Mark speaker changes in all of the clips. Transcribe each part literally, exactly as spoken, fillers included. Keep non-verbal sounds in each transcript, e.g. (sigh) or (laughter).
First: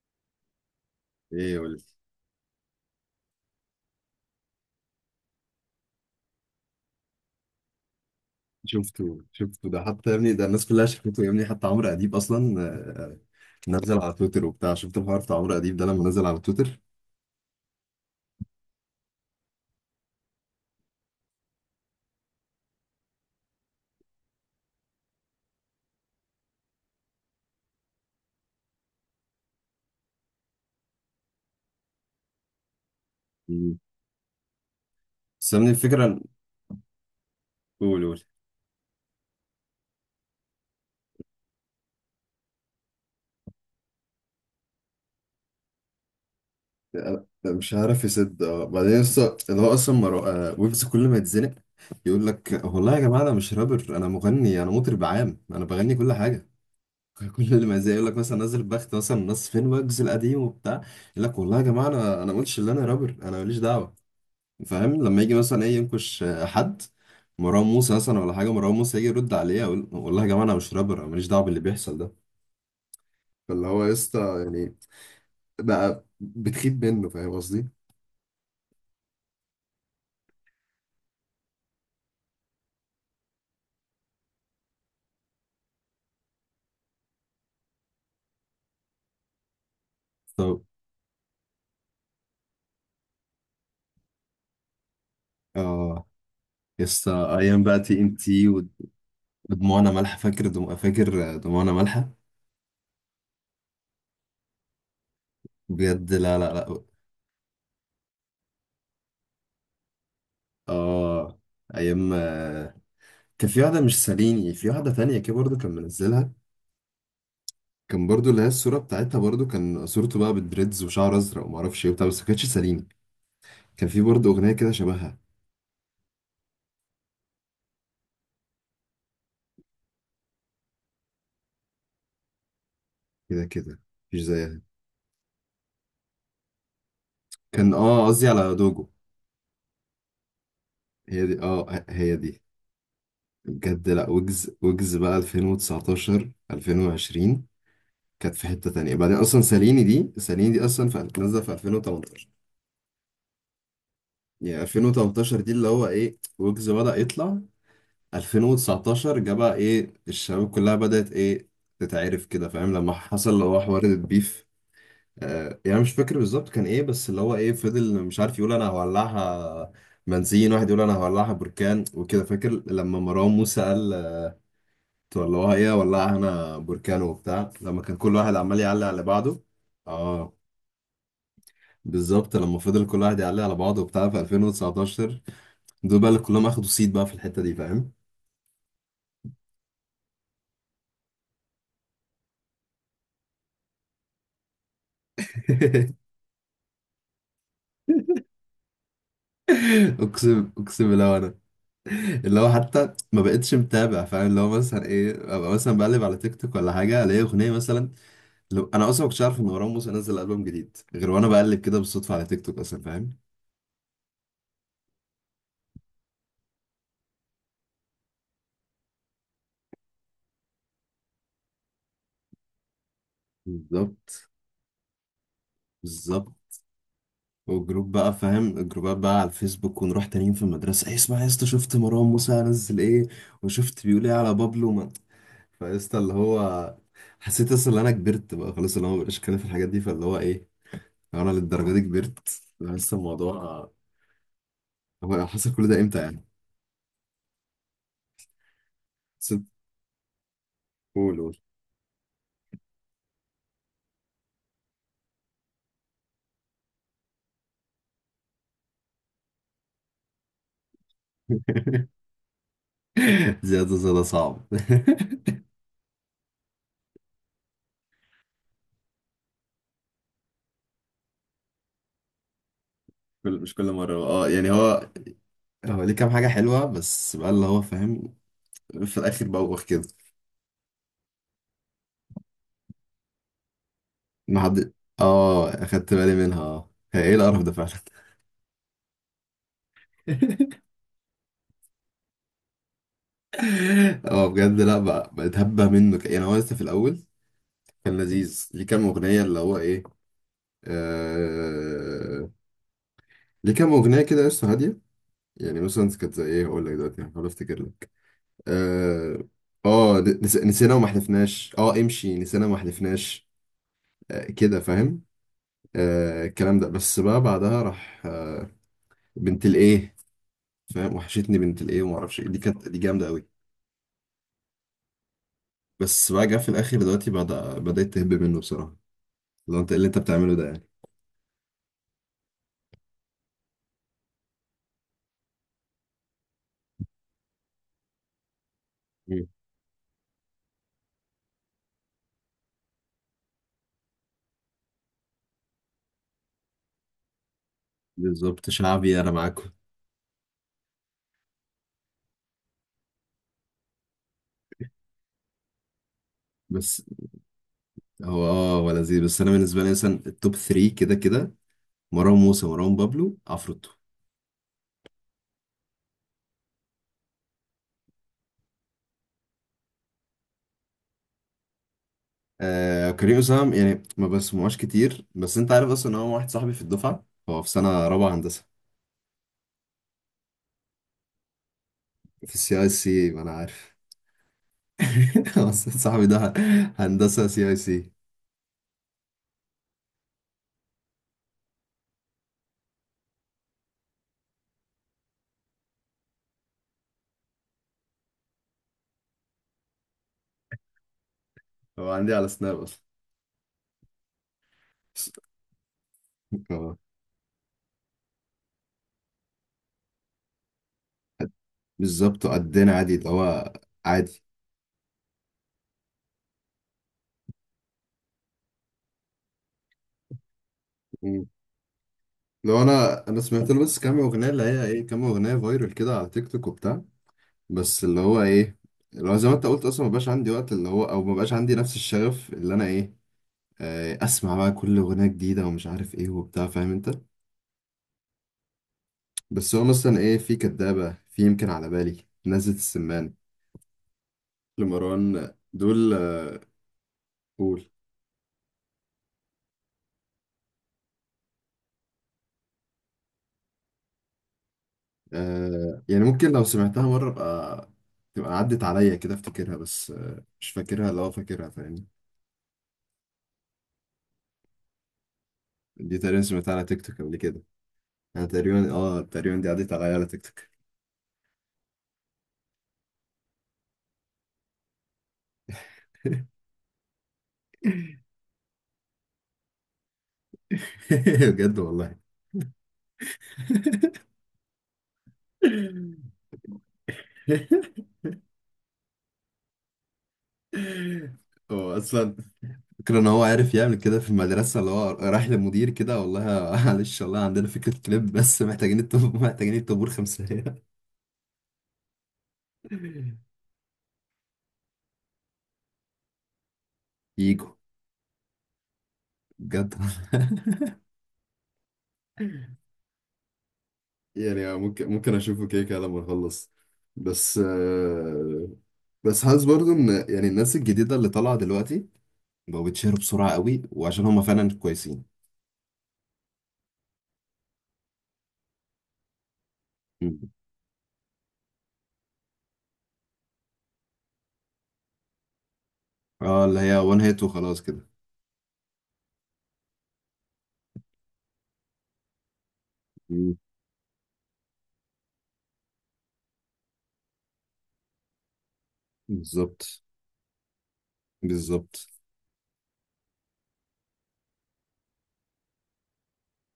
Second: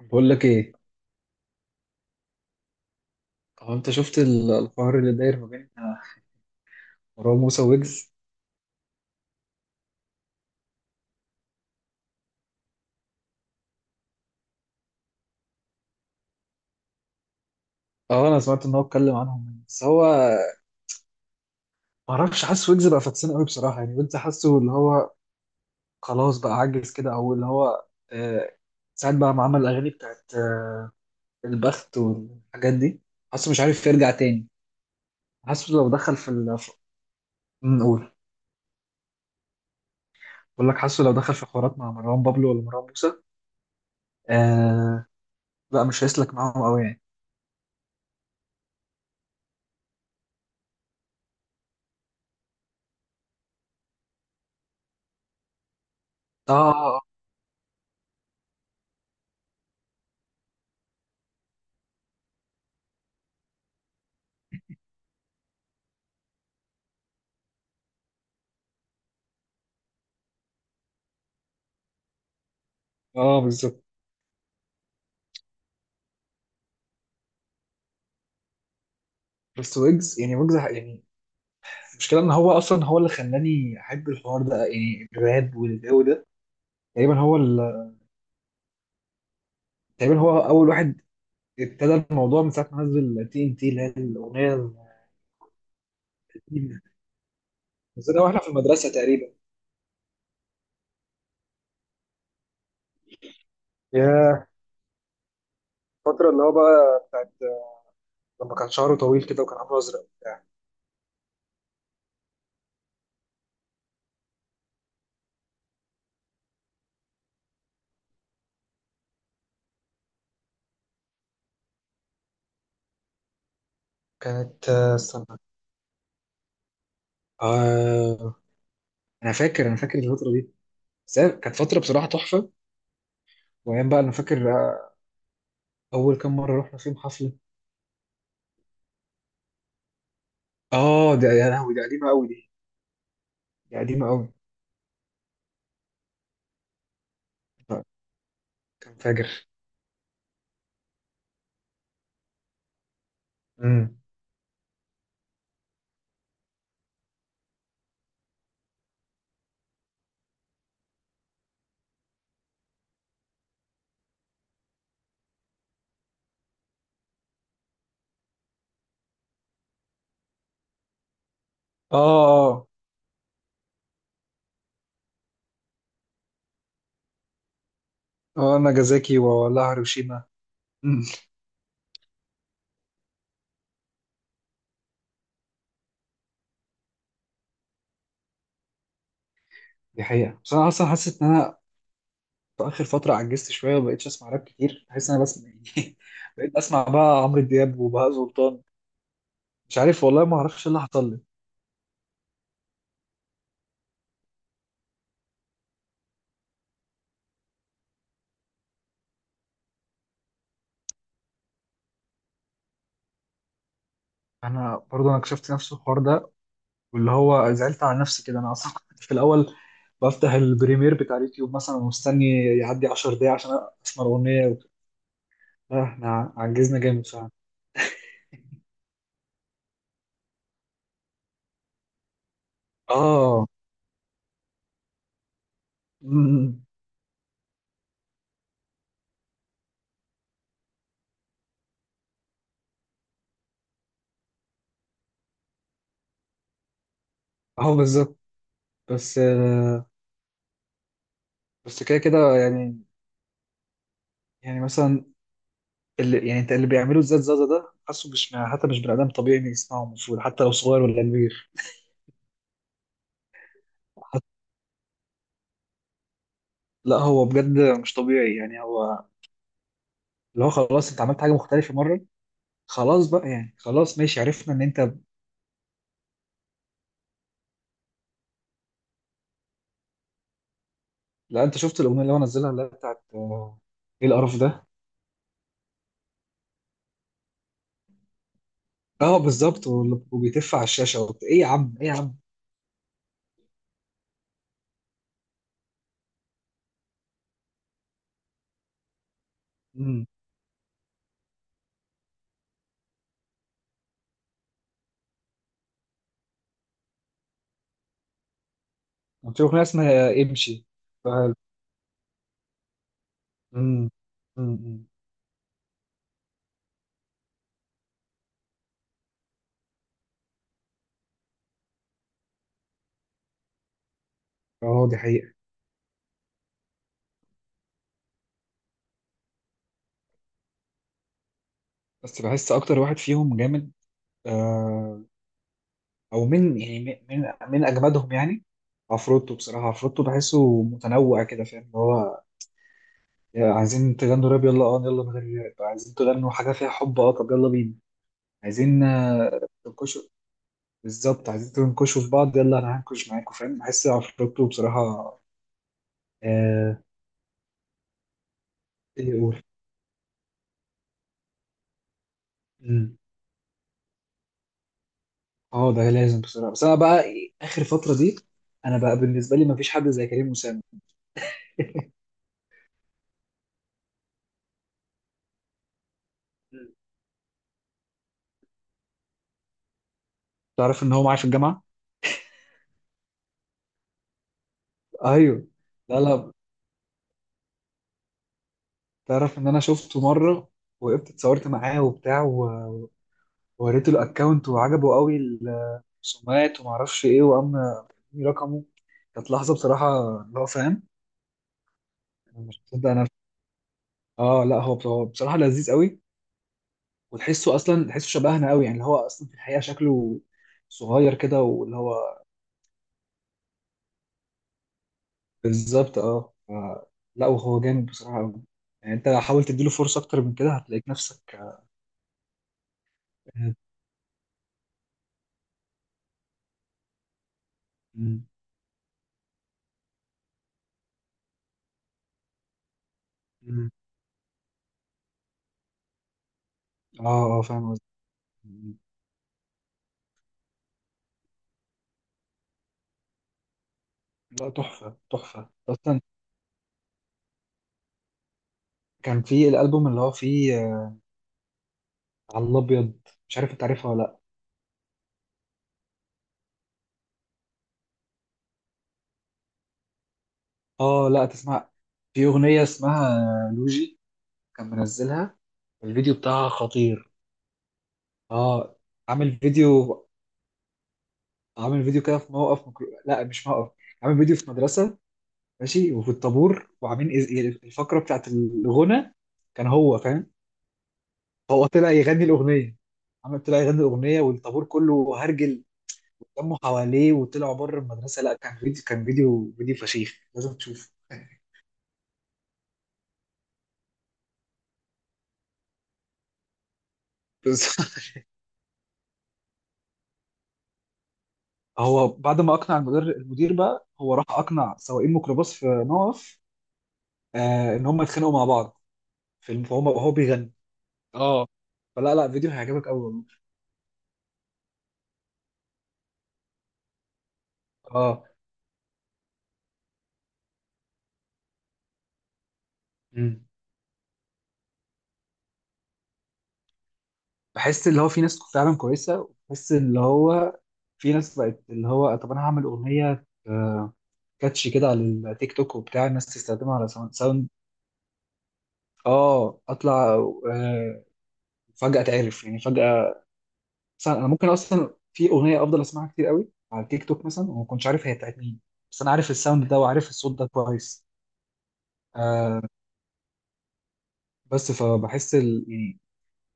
Speaker 1: بقول لك ايه؟
Speaker 2: ايه يا ولد؟
Speaker 1: هو انت شفت ال- الحوار اللي داير ما بين مروان موسى ويجز.
Speaker 2: شفته شفته ده حتى يا ابني، ده الناس كلها شافته يا ابني، حتى عمرو اديب اصلا. آه، نزل على تويتر وبتاع. شفت الحوار بتاع عمرو اديب ده لما نزل على تويتر؟
Speaker 1: اه انا سمعت ان هو اتكلم عنهم، بس هو ما اعرفش. حاسس ويجز بقى فاكسان قوي بصراحه، يعني ويجز حاسه اللي هو خلاص بقى عجز كده، او اللي هو آه ساعات بقى ما عمل الاغاني بتاعت آه البخت والحاجات دي. حاسه مش
Speaker 2: مم.
Speaker 1: عارف يرجع تاني.
Speaker 2: بس يا ابني
Speaker 1: حاسه لو دخل
Speaker 2: الفكره،
Speaker 1: في ال- في- أمم،
Speaker 2: قول
Speaker 1: قول.
Speaker 2: قول.
Speaker 1: بقول لك، حاسه لو دخل في حوارات مع مروان بابلو ولا مروان موسى آه لا، مش هيسلك معاهم قوي يعني.
Speaker 2: أنا- أنا مش عارف يسد، اه بعدين لسه اللي هو اصلا مرو... آه، ويجز كل ما يتزنق يقول لك والله يا جماعه انا مش رابر، انا مغني، انا مطرب عام، انا بغني كل حاجه.
Speaker 1: اه
Speaker 2: (laughs) كل ما زي يقول لك مثلا نزل بخت مثلا، ناس فين ويجز القديم وبتاع، يقول لك والله يا جماعه انا انا ما قلتش ان انا رابر، انا ماليش دعوه. فاهم؟ لما يجي مثلا ايه ينكش حد، مروان موسى مثلا ولا حاجه، مروان موسى يجي يرد عليه يقول والله يا جماعه انا مش رابر، انا ماليش دعوه باللي بيحصل ده.
Speaker 1: اه آه،
Speaker 2: فاللي هو
Speaker 1: بالظبط.
Speaker 2: يا اسطى يعني بقى بتخيب منه، فاهم قصدي؟
Speaker 1: بس ويجز يعني ويجز يعني المشكلة ان هو اصلا هو اللي خلاني احب الحوار ده، يعني الراب والجو ده. تقريبا هو ال... تقريبا هو
Speaker 2: طب.
Speaker 1: اول واحد ابتدى الموضوع من ساعة ما نزل تي ان تي، اللي هي الاغنية
Speaker 2: اه،
Speaker 1: القديمة.
Speaker 2: يا اسطى ايام بقى تي ام
Speaker 1: نزلها واحنا
Speaker 2: تي،
Speaker 1: في المدرسة تقريبا.
Speaker 2: ودموعنا مالحه. فاكر دم... فاكر دموعنا مالحه؟
Speaker 1: يا
Speaker 2: بجد،
Speaker 1: الفترة
Speaker 2: لا
Speaker 1: اللي هو
Speaker 2: لا لا.
Speaker 1: بقى بتاعت لما كان شعره طويل كده وكان عامله ازرق وبتاع.
Speaker 2: اه، ايام. كان في واحدة مش ساليني، في واحدة تانية كده برضه كان منزلها، كان برضه اللي هي الصورة بتاعتها برضه، كان صورته بقى بالدريدز وشعر أزرق ومعرفش إيه وبتاع، بس ما كانتش ساليني. كان في برضه أغنية
Speaker 1: كانت
Speaker 2: كده
Speaker 1: آه،
Speaker 2: شبهها.
Speaker 1: استنى. آه انا فاكر انا فاكر الفترة دي. بس هي كانت فترة بصراحة تحفة.
Speaker 2: كده كده
Speaker 1: وايام بقى، انا
Speaker 2: مش
Speaker 1: فاكر
Speaker 2: زيها.
Speaker 1: آه، اول كام مرة رحنا فيهم حفلة.
Speaker 2: كان آه قصدي على دوجو.
Speaker 1: اه
Speaker 2: هي
Speaker 1: ده
Speaker 2: دي،
Speaker 1: يا
Speaker 2: آه
Speaker 1: لهوي، دي
Speaker 2: ه-
Speaker 1: قديمة
Speaker 2: هي
Speaker 1: قوي
Speaker 2: دي.
Speaker 1: دي. دي
Speaker 2: بجد،
Speaker 1: قديمة
Speaker 2: لأ.
Speaker 1: قوي.
Speaker 2: ويجز، ويجز بقى ألفين وتسعة عشر، ألفين وعشرين كانت في حتة تانية.
Speaker 1: كان
Speaker 2: بعدين
Speaker 1: فاجر.
Speaker 2: أصلا ساليني دي، ساليني دي أصلا في- نازلة في ألفين وثمانية عشر. يعني ألفين وتمنتاشر دي اللي هو إيه، ويجز بدأ يطلع. ألفين وتسعتاشر جه بقى، ايه الشباب كلها بدأت ايه، تتعرف كده. فاهم؟ لما حصل اللي هو حوار البيف. آه يعني مش فاكر بالظبط كان ايه، بس اللي هو ايه، فضل مش عارف يقول انا هولعها بنزين، واحد يقول انا هولعها بركان
Speaker 1: اه
Speaker 2: وكده. فاكر
Speaker 1: اه
Speaker 2: لما مروان موسى قال تولعوها، ايه هولعها انا بركان وبتاع، لما كان كل واحد
Speaker 1: اه
Speaker 2: عمال يعلق على
Speaker 1: ناجازاكي
Speaker 2: بعضه.
Speaker 1: ولا هيروشيما؟
Speaker 2: اه
Speaker 1: أمم،
Speaker 2: بالظبط، لما فضل كل واحد يعلق على بعضه وبتاع في ألفين وتسعة عشر، دول بقى اللي كلهم اخدوا صيت بقى في الحتة دي، فاهم؟
Speaker 1: دي حقيقة. بس انا اصلا حاسس ان انا في اخر فترة عجزت شوية وما بقتش اسمع راب كتير. بحس ان انا بسمع يعني
Speaker 2: (laughs)
Speaker 1: (laughs) بقيت بسمع بقى عمرو دياب وبهاء سلطان. مش عارف والله، ما
Speaker 2: اقسم،
Speaker 1: اعرفش إيه اللي
Speaker 2: اقسم بالله،
Speaker 1: حصل لي.
Speaker 2: وانا اللي هو حتى ما بقتش متابع. فاهم؟ اللي هو مثلا ايه، ابقى مثلا بقلب على تيك توك ولا حاجه، الاقي اغنيه مثلا. لو انا اصلا ما كنتش عارف ان مروان موسى نزل البوم جديد، غير وانا بقلب كده بالصدفه على تيك توك اصلا، فاهم؟
Speaker 1: انا برضه، انا كشفت نفس الحوار ده. واللي هو زعلت على نفسي كده، انا اصلا (laughs) كنت في الاول بفتح البريمير بتاع اليوتيوب مثلا ومستني يعدي عشر دقايق عشان اسمع
Speaker 2: بالظبط.
Speaker 1: الاغنية وكده. لا، احنا
Speaker 2: بالظبط.
Speaker 1: عجزنا جامد فعلا.
Speaker 2: والجروب بقى فاهم، الجروبات بقى على الفيسبوك، ونروح تانيين في المدرسه، ايه اسمع يا اسطى، شفت مروان موسى نزل ايه؟
Speaker 1: اه.
Speaker 2: وشفت بيقول ايه على بابلو؟ ما- فيا اسطى، اللي
Speaker 1: أمم،
Speaker 2: هو حسيت اصلا ان انا كبرت بقى خلاص، اللي هو مبقاش اتكلم في الحاجات دي. فاللي هو ايه، لو انا للدرجه دي كبرت، لسه الموضوع، هو حصل كل ده امتى يعني؟
Speaker 1: اه، بالظبط. بس
Speaker 2: ست قول قول.
Speaker 1: بس كده كده يعني. يعني مثلا اللي يعني انت اللي بيعملوا الزاد زازا ده، حاسه مش حتى مش بني ادم طبيعي إن يسمعه، المفروض حتى لو صغير ولا كبير.
Speaker 2: (laughs) زيادة زيادة
Speaker 1: حت-
Speaker 2: صعب.
Speaker 1: لا، هو بجد مش طبيعي يعني. هو اللي هو خلاص انت عملت حاجه مختلفه مره،
Speaker 2: (laughs)
Speaker 1: خلاص بقى
Speaker 2: كل- مش
Speaker 1: يعني،
Speaker 2: كل مرة،
Speaker 1: خلاص، ماشي،
Speaker 2: اه يعني
Speaker 1: عرفنا ان انت.
Speaker 2: هو، هو ليه كام حاجة حلوة بس بقى، اللي هو فاهم، في الآخر بوخ كده.
Speaker 1: لا، انت شفت الاغنيه اللي هو نزلها، اللي هي بتاعت آه، ايه القرف
Speaker 2: ما
Speaker 1: ده؟
Speaker 2: حد، اه أخدت بالي منها. اه، هي ايه القرف ده فعلا.
Speaker 1: اه بالظبط. وال- وبيتف على الشاشه وبت... ايه يا عم، ايه يا عم.
Speaker 2: (laughs) اه بجد، لا بقى، بقيت هبه منه. ك- يعني هو لسه في الأول كان لذيذ، ليه كام أغنية اللي هو ايه.
Speaker 1: امم
Speaker 2: آه... ليه كام أغنية كده لسه هادية. يعني مثلا كانت زي ايه، هقول لك دلوقتي هحاول افتكر. اه.
Speaker 1: كان في اغنيه
Speaker 2: آه،
Speaker 1: اسمها
Speaker 2: نس-
Speaker 1: امشي.
Speaker 2: نسينا وما
Speaker 1: فهل-
Speaker 2: حلفناش. اه، امشي نسينا وما حلفناش.
Speaker 1: امم.
Speaker 2: آه
Speaker 1: امم.
Speaker 2: كده،
Speaker 1: أمم.
Speaker 2: فاهم؟ آه الكلام ده، بس بقى بعدها راح آه بنت الايه. فاهم؟ وحشتني بنت الايه وما اعرفش إيه. دي كانت، دي جامده قوي.
Speaker 1: اه، دي حقيقه.
Speaker 2: بس بقى جه في الاخر دلوقتي، بدأ بدأت تهب منه بصراحه. لو انت إيه اللي انت بتعمله ده يعني؟
Speaker 1: بس بحس اكتر واحد فيهم جامد آه، او من يعني من من اجمدهم يعني.
Speaker 2: مم.
Speaker 1: عفروتو بصراحه، عفروتو بحسه متنوع كده، فاهم اللي هو يا عايزين تغنوا راب، يلا. اه يلا من غير راب، عايزين تغنوا حاجه فيها حب، اه طب يلا بينا.
Speaker 2: بالظبط،
Speaker 1: عايزين
Speaker 2: شعبي انا
Speaker 1: آه،
Speaker 2: معاكم.
Speaker 1: تنكشوا، بالظبط، عايزين تنكشوا في بعض، يلا انا هنكش معاكم، فاهم؟ بحس عفروتو بصراحه.
Speaker 2: بس
Speaker 1: آه.
Speaker 2: هو، اه هو لذيذ،
Speaker 1: ايه
Speaker 2: بس انا
Speaker 1: يقول.
Speaker 2: بالنسبه لي مثلا التوب تلاتة كده كده: مروان موسى، مروان
Speaker 1: مم.
Speaker 2: بابلو، عفروتو.
Speaker 1: اه ده لازم بصراحه. بس انا بقى اخر فتره دي، انا بقى بالنسبه لي ما فيش حد زي كريم اسامه. (laughs)
Speaker 2: آه كريم أسام يعني ما بسمعوش كتير، بس انت عارف اصلا ان هو واحد صاحبي في الدفعة، هو في سنة رابعة هندسة
Speaker 1: تعرف ان هو معايا في الجامعه.
Speaker 2: في السي اي سي، ما انا عارف. (laughs)
Speaker 1: ايوه.
Speaker 2: اصلا
Speaker 1: لا،
Speaker 2: صاحبي ده،
Speaker 1: لا.
Speaker 2: هندسة سي اي سي.
Speaker 1: تعرف ان انا شفته مره، وقفت اتصورت معاه وبتاع و- ووريته الاكونت وعجبه قوي الرسومات وما اعرفش ايه، وقام اداني رقمه. كانت لحظه بصراحه، اللي هو فاهم.
Speaker 2: هو عندي على
Speaker 1: انا
Speaker 2: سناب
Speaker 1: مش
Speaker 2: اصلا.
Speaker 1: مصدق انا. اه لا، هو بص- هو بصراحه لذيذ قوي.
Speaker 2: آه،
Speaker 1: وتحسه اصلا، تحسه شبهنا قوي يعني، اللي هو اصلا في الحقيقه شكله صغير كده واللي هو
Speaker 2: بالظبط، قدنا عادي، اللي هو عادي.
Speaker 1: بالظبط. اه ف- لا، وهو جامد بصراحه قوي. يعني انت حاول تديله فرصه اكتر من كده، هتلاقيك
Speaker 2: مم.
Speaker 1: نفسك اه.
Speaker 2: لو انا، انا سمعت له بس كام اغنية اللي هي ايه، كام اغنية فايرال كده على تيك توك وبتاع. بس اللي هو
Speaker 1: مم.
Speaker 2: ايه، اللي هو زي ما انت قلت اصلا، ما بقاش عندي وقت اللي هو، او ما بقاش عندي نفس الشغف اللي انا ايه،
Speaker 1: مم.
Speaker 2: آه، اسمع بقى كل اغنيه جديده ومش عارف ايه وبتاع، فاهم انت
Speaker 1: اه آه، فاهم قصدي.
Speaker 2: بس هو مثلا ايه، في كدابه، في يمكن على بالي نزلة السمان،
Speaker 1: لا، تحفة
Speaker 2: لمروان
Speaker 1: تحفة
Speaker 2: دول.
Speaker 1: أصلا.
Speaker 2: آه، قول.
Speaker 1: كان في الألبوم اللي هو فيه آه، على الأبيض. مش عارف أنت عارفها ولا لأ.
Speaker 2: آه يعني ممكن لو سمعتها مره ابقى تبقى عدت عليا كده افتكرها، بس آه، مش فاكرها،
Speaker 1: آه
Speaker 2: لو
Speaker 1: لأ،
Speaker 2: فاكرها
Speaker 1: تسمع.
Speaker 2: فاهم.
Speaker 1: في أغنية اسمها آه، لوجي، كان منزلها.
Speaker 2: دي
Speaker 1: الفيديو
Speaker 2: تقريبا
Speaker 1: بتاعها
Speaker 2: سمعتها على تيك توك
Speaker 1: خطير.
Speaker 2: قبل كده. انا تقريبا،
Speaker 1: آه.
Speaker 2: اه تقريبا
Speaker 1: عامل
Speaker 2: دي عدت عليا
Speaker 1: فيديو
Speaker 2: على تيك توك.
Speaker 1: عامل فيديو كده في موقف مكرو... لأ، مش موقف. عامل فيديو في مدرسة ماشي، وفي الطابور وعاملين إز- الفقرة بتاعت الغنى، كان هو فاهم.
Speaker 2: (laughs) بجد
Speaker 1: هو طلع
Speaker 2: والله.
Speaker 1: يغني الأغنية. عمل طلع يغني الأغنية والطابور كله هرجل، لموا حواليه وطلعوا بره المدرسه. لا، كان فيديو، كان فيديو فيديو فشيخ، لازم تشوفه.
Speaker 2: (laughs) هو اصلا فكرة ان هو عارف يعمل كده في المدرسة، اللي هو رايح للمدير كده، والله. (laughs) معلش، والله
Speaker 1: (laughs)
Speaker 2: عندنا
Speaker 1: بس
Speaker 2: فكرة كليب، بس محتاجين الطابور، محتاجين الطابور خمسة.
Speaker 1: هو بعد ما اقنع المدير،
Speaker 2: (laughs)
Speaker 1: المدير بقى هو راح اقنع سواقين ميكروباص في موقف،
Speaker 2: يجوا.
Speaker 1: آه، ان هم يتخانقوا مع بعض. في الم-
Speaker 2: بجد.
Speaker 1: وهو وهو
Speaker 2: (laughs)
Speaker 1: بيغني. اه. فلا، لا، فيديو هيعجبك قوي والله.
Speaker 2: يعني ممكن، ممكن اشوفه كده كده لما اخلص. بس
Speaker 1: اه.
Speaker 2: آه، بس حاسس برضو ان يعني الناس الجديدة اللي طالعة دلوقتي بقوا بيتشهروا بسرعة
Speaker 1: مم.
Speaker 2: قوي، وعشان هما فعلا كويسين.
Speaker 1: بحس اللي هو في ناس فعلا كويسه، وبحس اللي
Speaker 2: مم.
Speaker 1: هو في ناس بقت اللي هو طب انا هعمل اغنيه آه كاتشي كده على التيك توك وبتاع، الناس
Speaker 2: اه اللي
Speaker 1: تستخدمها
Speaker 2: هي
Speaker 1: على
Speaker 2: وان
Speaker 1: ساوند
Speaker 2: هيت
Speaker 1: ساوند.
Speaker 2: وخلاص كده.
Speaker 1: اه، اطلع آه، فجأة اتعرف يعني فجأة.
Speaker 2: مم.
Speaker 1: مثلا انا ممكن اصلا في اغنية افضل اسمعها كتير قوي على التيك توك مثلا وما كنتش عارف هي بتاعت مين، بس انا عارف الساوند ده
Speaker 2: بالظبط.
Speaker 1: وعارف الصوت ده كويس.
Speaker 2: بالظبط.
Speaker 1: آه بس فبحس ال... يعني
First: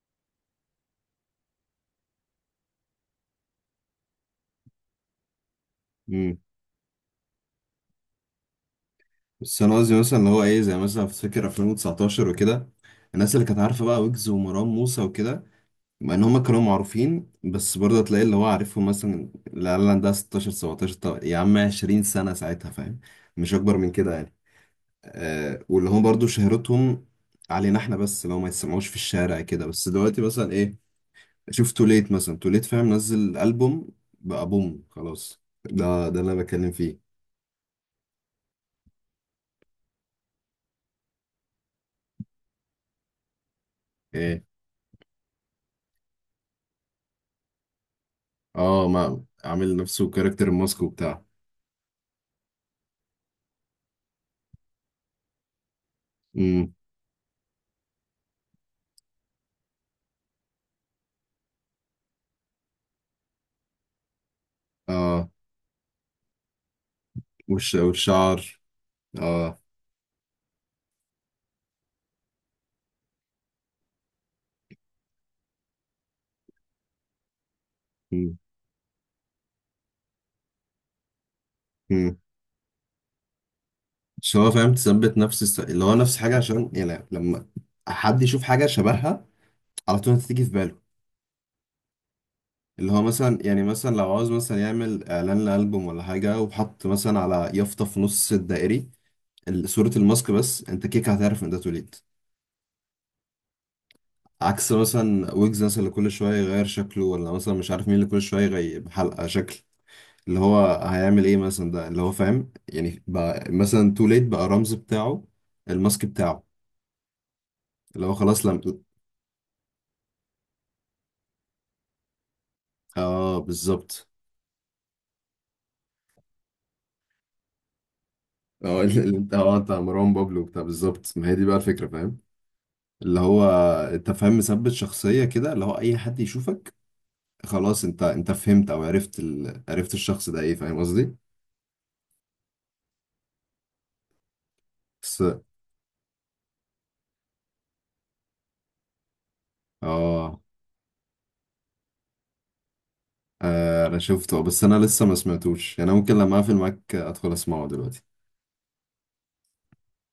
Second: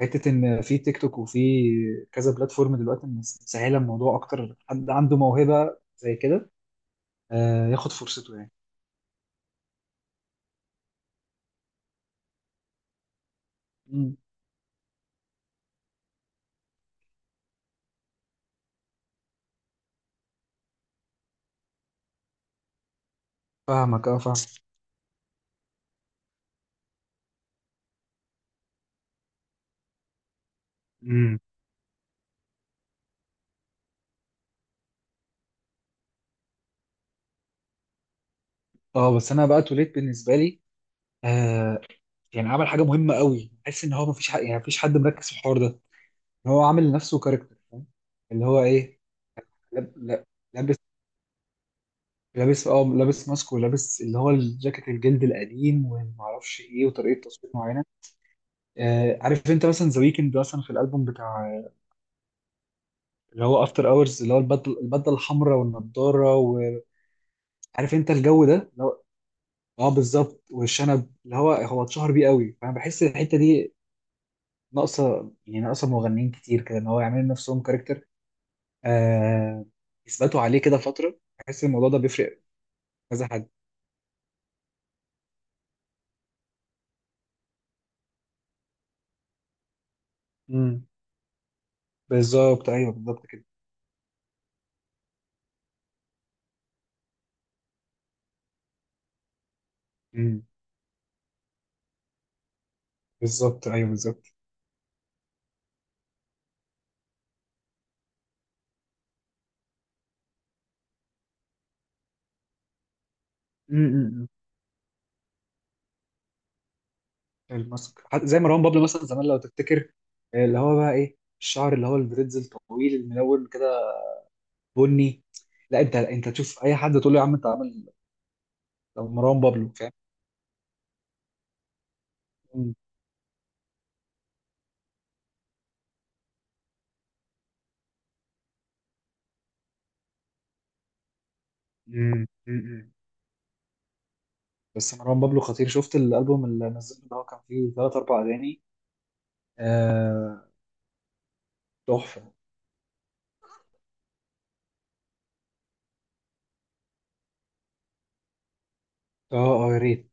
Speaker 1: حتة ان في تيك توك وفي كذا بلاتفورم دلوقتي مسهلة الموضوع، اكتر حد عنده موهبة زي كده آه ياخد فرصته يعني.
Speaker 2: بس انا قصدي مثلا، اللي هو ايه، زي مثلا في فكر ألفين وتسعتاشر وكده، الناس اللي كانت عارفه بقى
Speaker 1: مم.
Speaker 2: ويجز ومروان موسى وكده، مع ان هما كانوا معروفين، بس برضه تلاقي اللي هو عارفهم مثلا، العيال عندها ستاشر، سبعتاشر، طب يا عم عشرين سنه ساعتها، فاهم؟ مش اكبر من
Speaker 1: فاهمك،
Speaker 2: كده
Speaker 1: اه
Speaker 2: يعني.
Speaker 1: فاهم.
Speaker 2: آه، واللي هم برضه شهرتهم علينا احنا بس، لو ما يتسمعوش في الشارع كده. بس دلوقتي مثلا ايه،
Speaker 1: مم.
Speaker 2: شوف توليت مثلا، توليت فاهم نزل البوم بقى، بوم خلاص، ده ده اللي انا بتكلم فيه.
Speaker 1: اه، بس انا بقى توليت بالنسبة لي آه يعني عمل حاجة مهمة قوي، بحس ان هو مفيش حد،
Speaker 2: ايه.
Speaker 1: يعني مفيش حد مركز في الحوار ده. هو عامل لنفسه كاركتر، فاهم اللي هو
Speaker 2: اه،
Speaker 1: ايه.
Speaker 2: ما عامل
Speaker 1: لاب-
Speaker 2: نفسه
Speaker 1: لا-
Speaker 2: كاركتر
Speaker 1: لابس،
Speaker 2: ماسك وبتاع.
Speaker 1: لابس اه لابس ماسك ولابس اللي هو الجاكيت الجلد القديم ومعرفش
Speaker 2: امم.
Speaker 1: ايه وطريقه تصوير معينه. آه عارف انت مثلا ذا ويكند مثلا، في الالبوم بتاع اللي هو افتر اورز، اللي هو البدله، البدله
Speaker 2: اه،
Speaker 1: الحمراء والنضاره، وعارف
Speaker 2: والش...
Speaker 1: انت الجو ده
Speaker 2: والشعر.
Speaker 1: اللي هو.
Speaker 2: اه.
Speaker 1: اه، بالظبط، والشنب اللي هو هو اتشهر بيه قوي. فانا بحس الحته دي ناقصه، يعني ناقصه مغنيين كتير كده، ان هو يعملوا نفسهم كاركتر
Speaker 2: امم.
Speaker 1: آه يثبتوا عليه كده فتره. بحس الموضوع ده
Speaker 2: امم.
Speaker 1: بيفرق كذا حد.
Speaker 2: مش هو فاهم تثبت نفس الس... اللي هو نفس حاجة، عشان يعني لما حد يشوف حاجة شبهها على طول هتيجي في باله.
Speaker 1: امم بالظبط،
Speaker 2: اللي
Speaker 1: ايوه،
Speaker 2: هو
Speaker 1: بالظبط
Speaker 2: مثلا
Speaker 1: كده.
Speaker 2: يعني، مثلا لو عاوز مثلا يعمل إعلان لألبوم ولا حاجة، وحط مثلا على يافطة في نص الدائري ال- صورة الماسك
Speaker 1: امم
Speaker 2: بس، أنت كيك هتعرف إن ده توليد.
Speaker 1: بالظبط، ايوه، بالظبط.
Speaker 2: عكس مثلا ويجز مثلا، اللي كل شوية يغير شكله، ولا مثلا مش عارف مين اللي كل شوية يغير حلقة شكل، اللي هو هيعمل ايه مثلا، ده اللي هو فاهم يعني. بقى مثلا تو ليت
Speaker 1: امم.
Speaker 2: بقى الرمز بتاعه الماسك بتاعه.
Speaker 1: الماسك
Speaker 2: اللي هو
Speaker 1: حتى زي
Speaker 2: خلاص لم
Speaker 1: مروان بابلو مثلا زمان لو تفتكر آه، اللي هو بقى ايه الشعر اللي هو الدريدز الطويل
Speaker 2: اه
Speaker 1: الملون كده
Speaker 2: بالظبط.
Speaker 1: بني لا انت انت تشوف اي حد تقول له يا عم انت عامل ده
Speaker 2: اه. (laughs) ال- ال- انت
Speaker 1: مروان
Speaker 2: اه
Speaker 1: بابلو
Speaker 2: انت
Speaker 1: فاهم
Speaker 2: مروان بابلو بتاع، بالظبط، ما هي دي بقى الفكرة فاهم.
Speaker 1: امم
Speaker 2: اللي هو انت فاهم، مثبت شخصية كده، اللي هو اي حد يشوفك خلاص انت، انت فهمت او عرفت ال... عرفت الشخص ده ايه، فاهم قصدي؟
Speaker 1: امم امم بس مروان
Speaker 2: بس
Speaker 1: بابلو خطير، شفت الالبوم اللي نزله اللي هو كان فيه ثلاث اربع اغاني؟
Speaker 2: اه.
Speaker 1: آه، تحفه.
Speaker 2: آه، انا شفته، بس انا لسه ما سمعتوش يعني. أنا ممكن لما اقفل معاك ادخل اسمعه دلوقتي.
Speaker 1: اه اه، يا ريت.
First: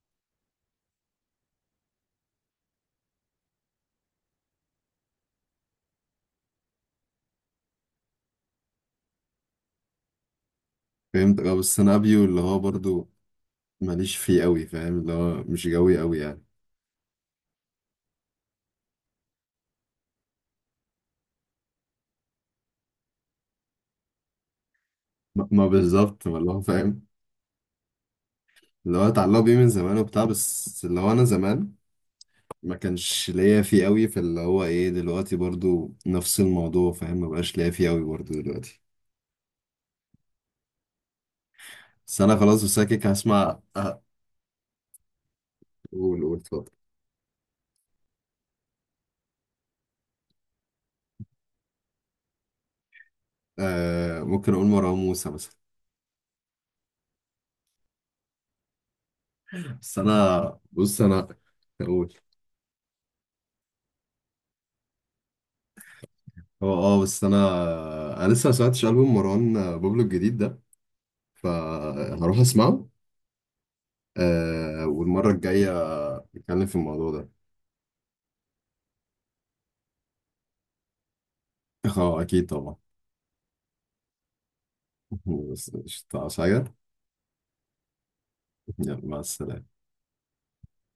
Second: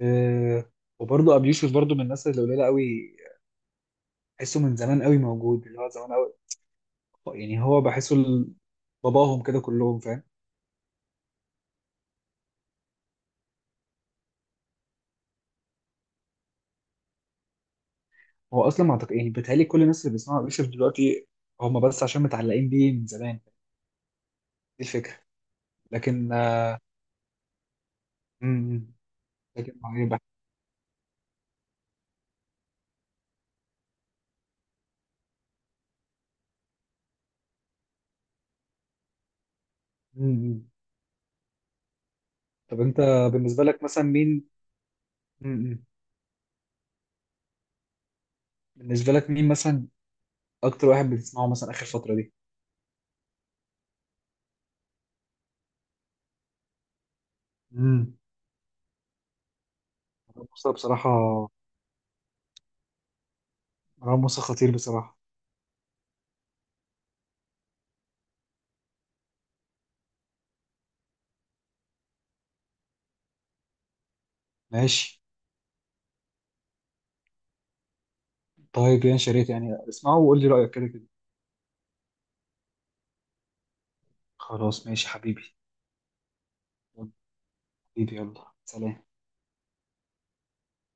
Speaker 1: آه، وبرضه ابي يوسف برضه من الناس اللي قليله قوي. تحسه من زمان قوي موجود، اللي هو زمان قوي، يعني هو بحسه ال- باباهم كده كلهم، فاهم.
Speaker 2: فهمت. اه بس انا ابيو اللي هو برضو ماليش فيه قوي، فاهم؟ اللي هو مش جوي قوي يعني.
Speaker 1: هو اصلا ما اعتقد، يعني بيتهيألي كل الناس اللي بيسمعوا يوسف دلوقتي هم بس عشان متعلقين بيه من زمان. دي الفكره.
Speaker 2: ما ما بالظبط
Speaker 1: لكن
Speaker 2: والله، هو
Speaker 1: آه،
Speaker 2: فاهم
Speaker 1: امم،
Speaker 2: اللي هو اتعلق بيه من
Speaker 1: لكن
Speaker 2: زمان
Speaker 1: معايا بقى.
Speaker 2: وبتاع، بس اللي هو انا زمان ما كانش ليا فيه قوي، فاللي هو ايه دلوقتي برضو نفس الموضوع، فاهم؟ ما بقاش ليا فيه قوي برضو دلوقتي.
Speaker 1: امم.
Speaker 2: بس انا خلاص
Speaker 1: طب انت،
Speaker 2: بساكك، هسمع
Speaker 1: بالنسبه لك
Speaker 2: أه،
Speaker 1: مثلا مين؟ امم.
Speaker 2: قول قول اتفضل.
Speaker 1: بالنسبه لك مين مثلا اكتر واحد بتسمعه مثلا اخر فتره دي؟
Speaker 2: آه ممكن اقول مروان موسى مثلا.
Speaker 1: امم.
Speaker 2: بس انا
Speaker 1: مروان موسى
Speaker 2: بص،
Speaker 1: بصراحه.
Speaker 2: انا اقول،
Speaker 1: مروان موسى خطير بصراحه.
Speaker 2: هو اه، بس انا، انا لسه ما سمعتش البوم مروان بابلو الجديد ده، فهروح اسمعه آه،
Speaker 1: ماشي.
Speaker 2: والمرة الجاية نتكلم في الموضوع ده.
Speaker 1: طيب يا شريف، يعني اسمعه وقول لي رايك كده كده.
Speaker 2: (laughs) اه اكيد طبعا.
Speaker 1: خلاص، ماشي
Speaker 2: (laughs)
Speaker 1: حبيبي.
Speaker 2: بس مش هتعرف حاجة.
Speaker 1: حبيبي، يلا
Speaker 2: يلا
Speaker 1: سلام.
Speaker 2: مع السلامة.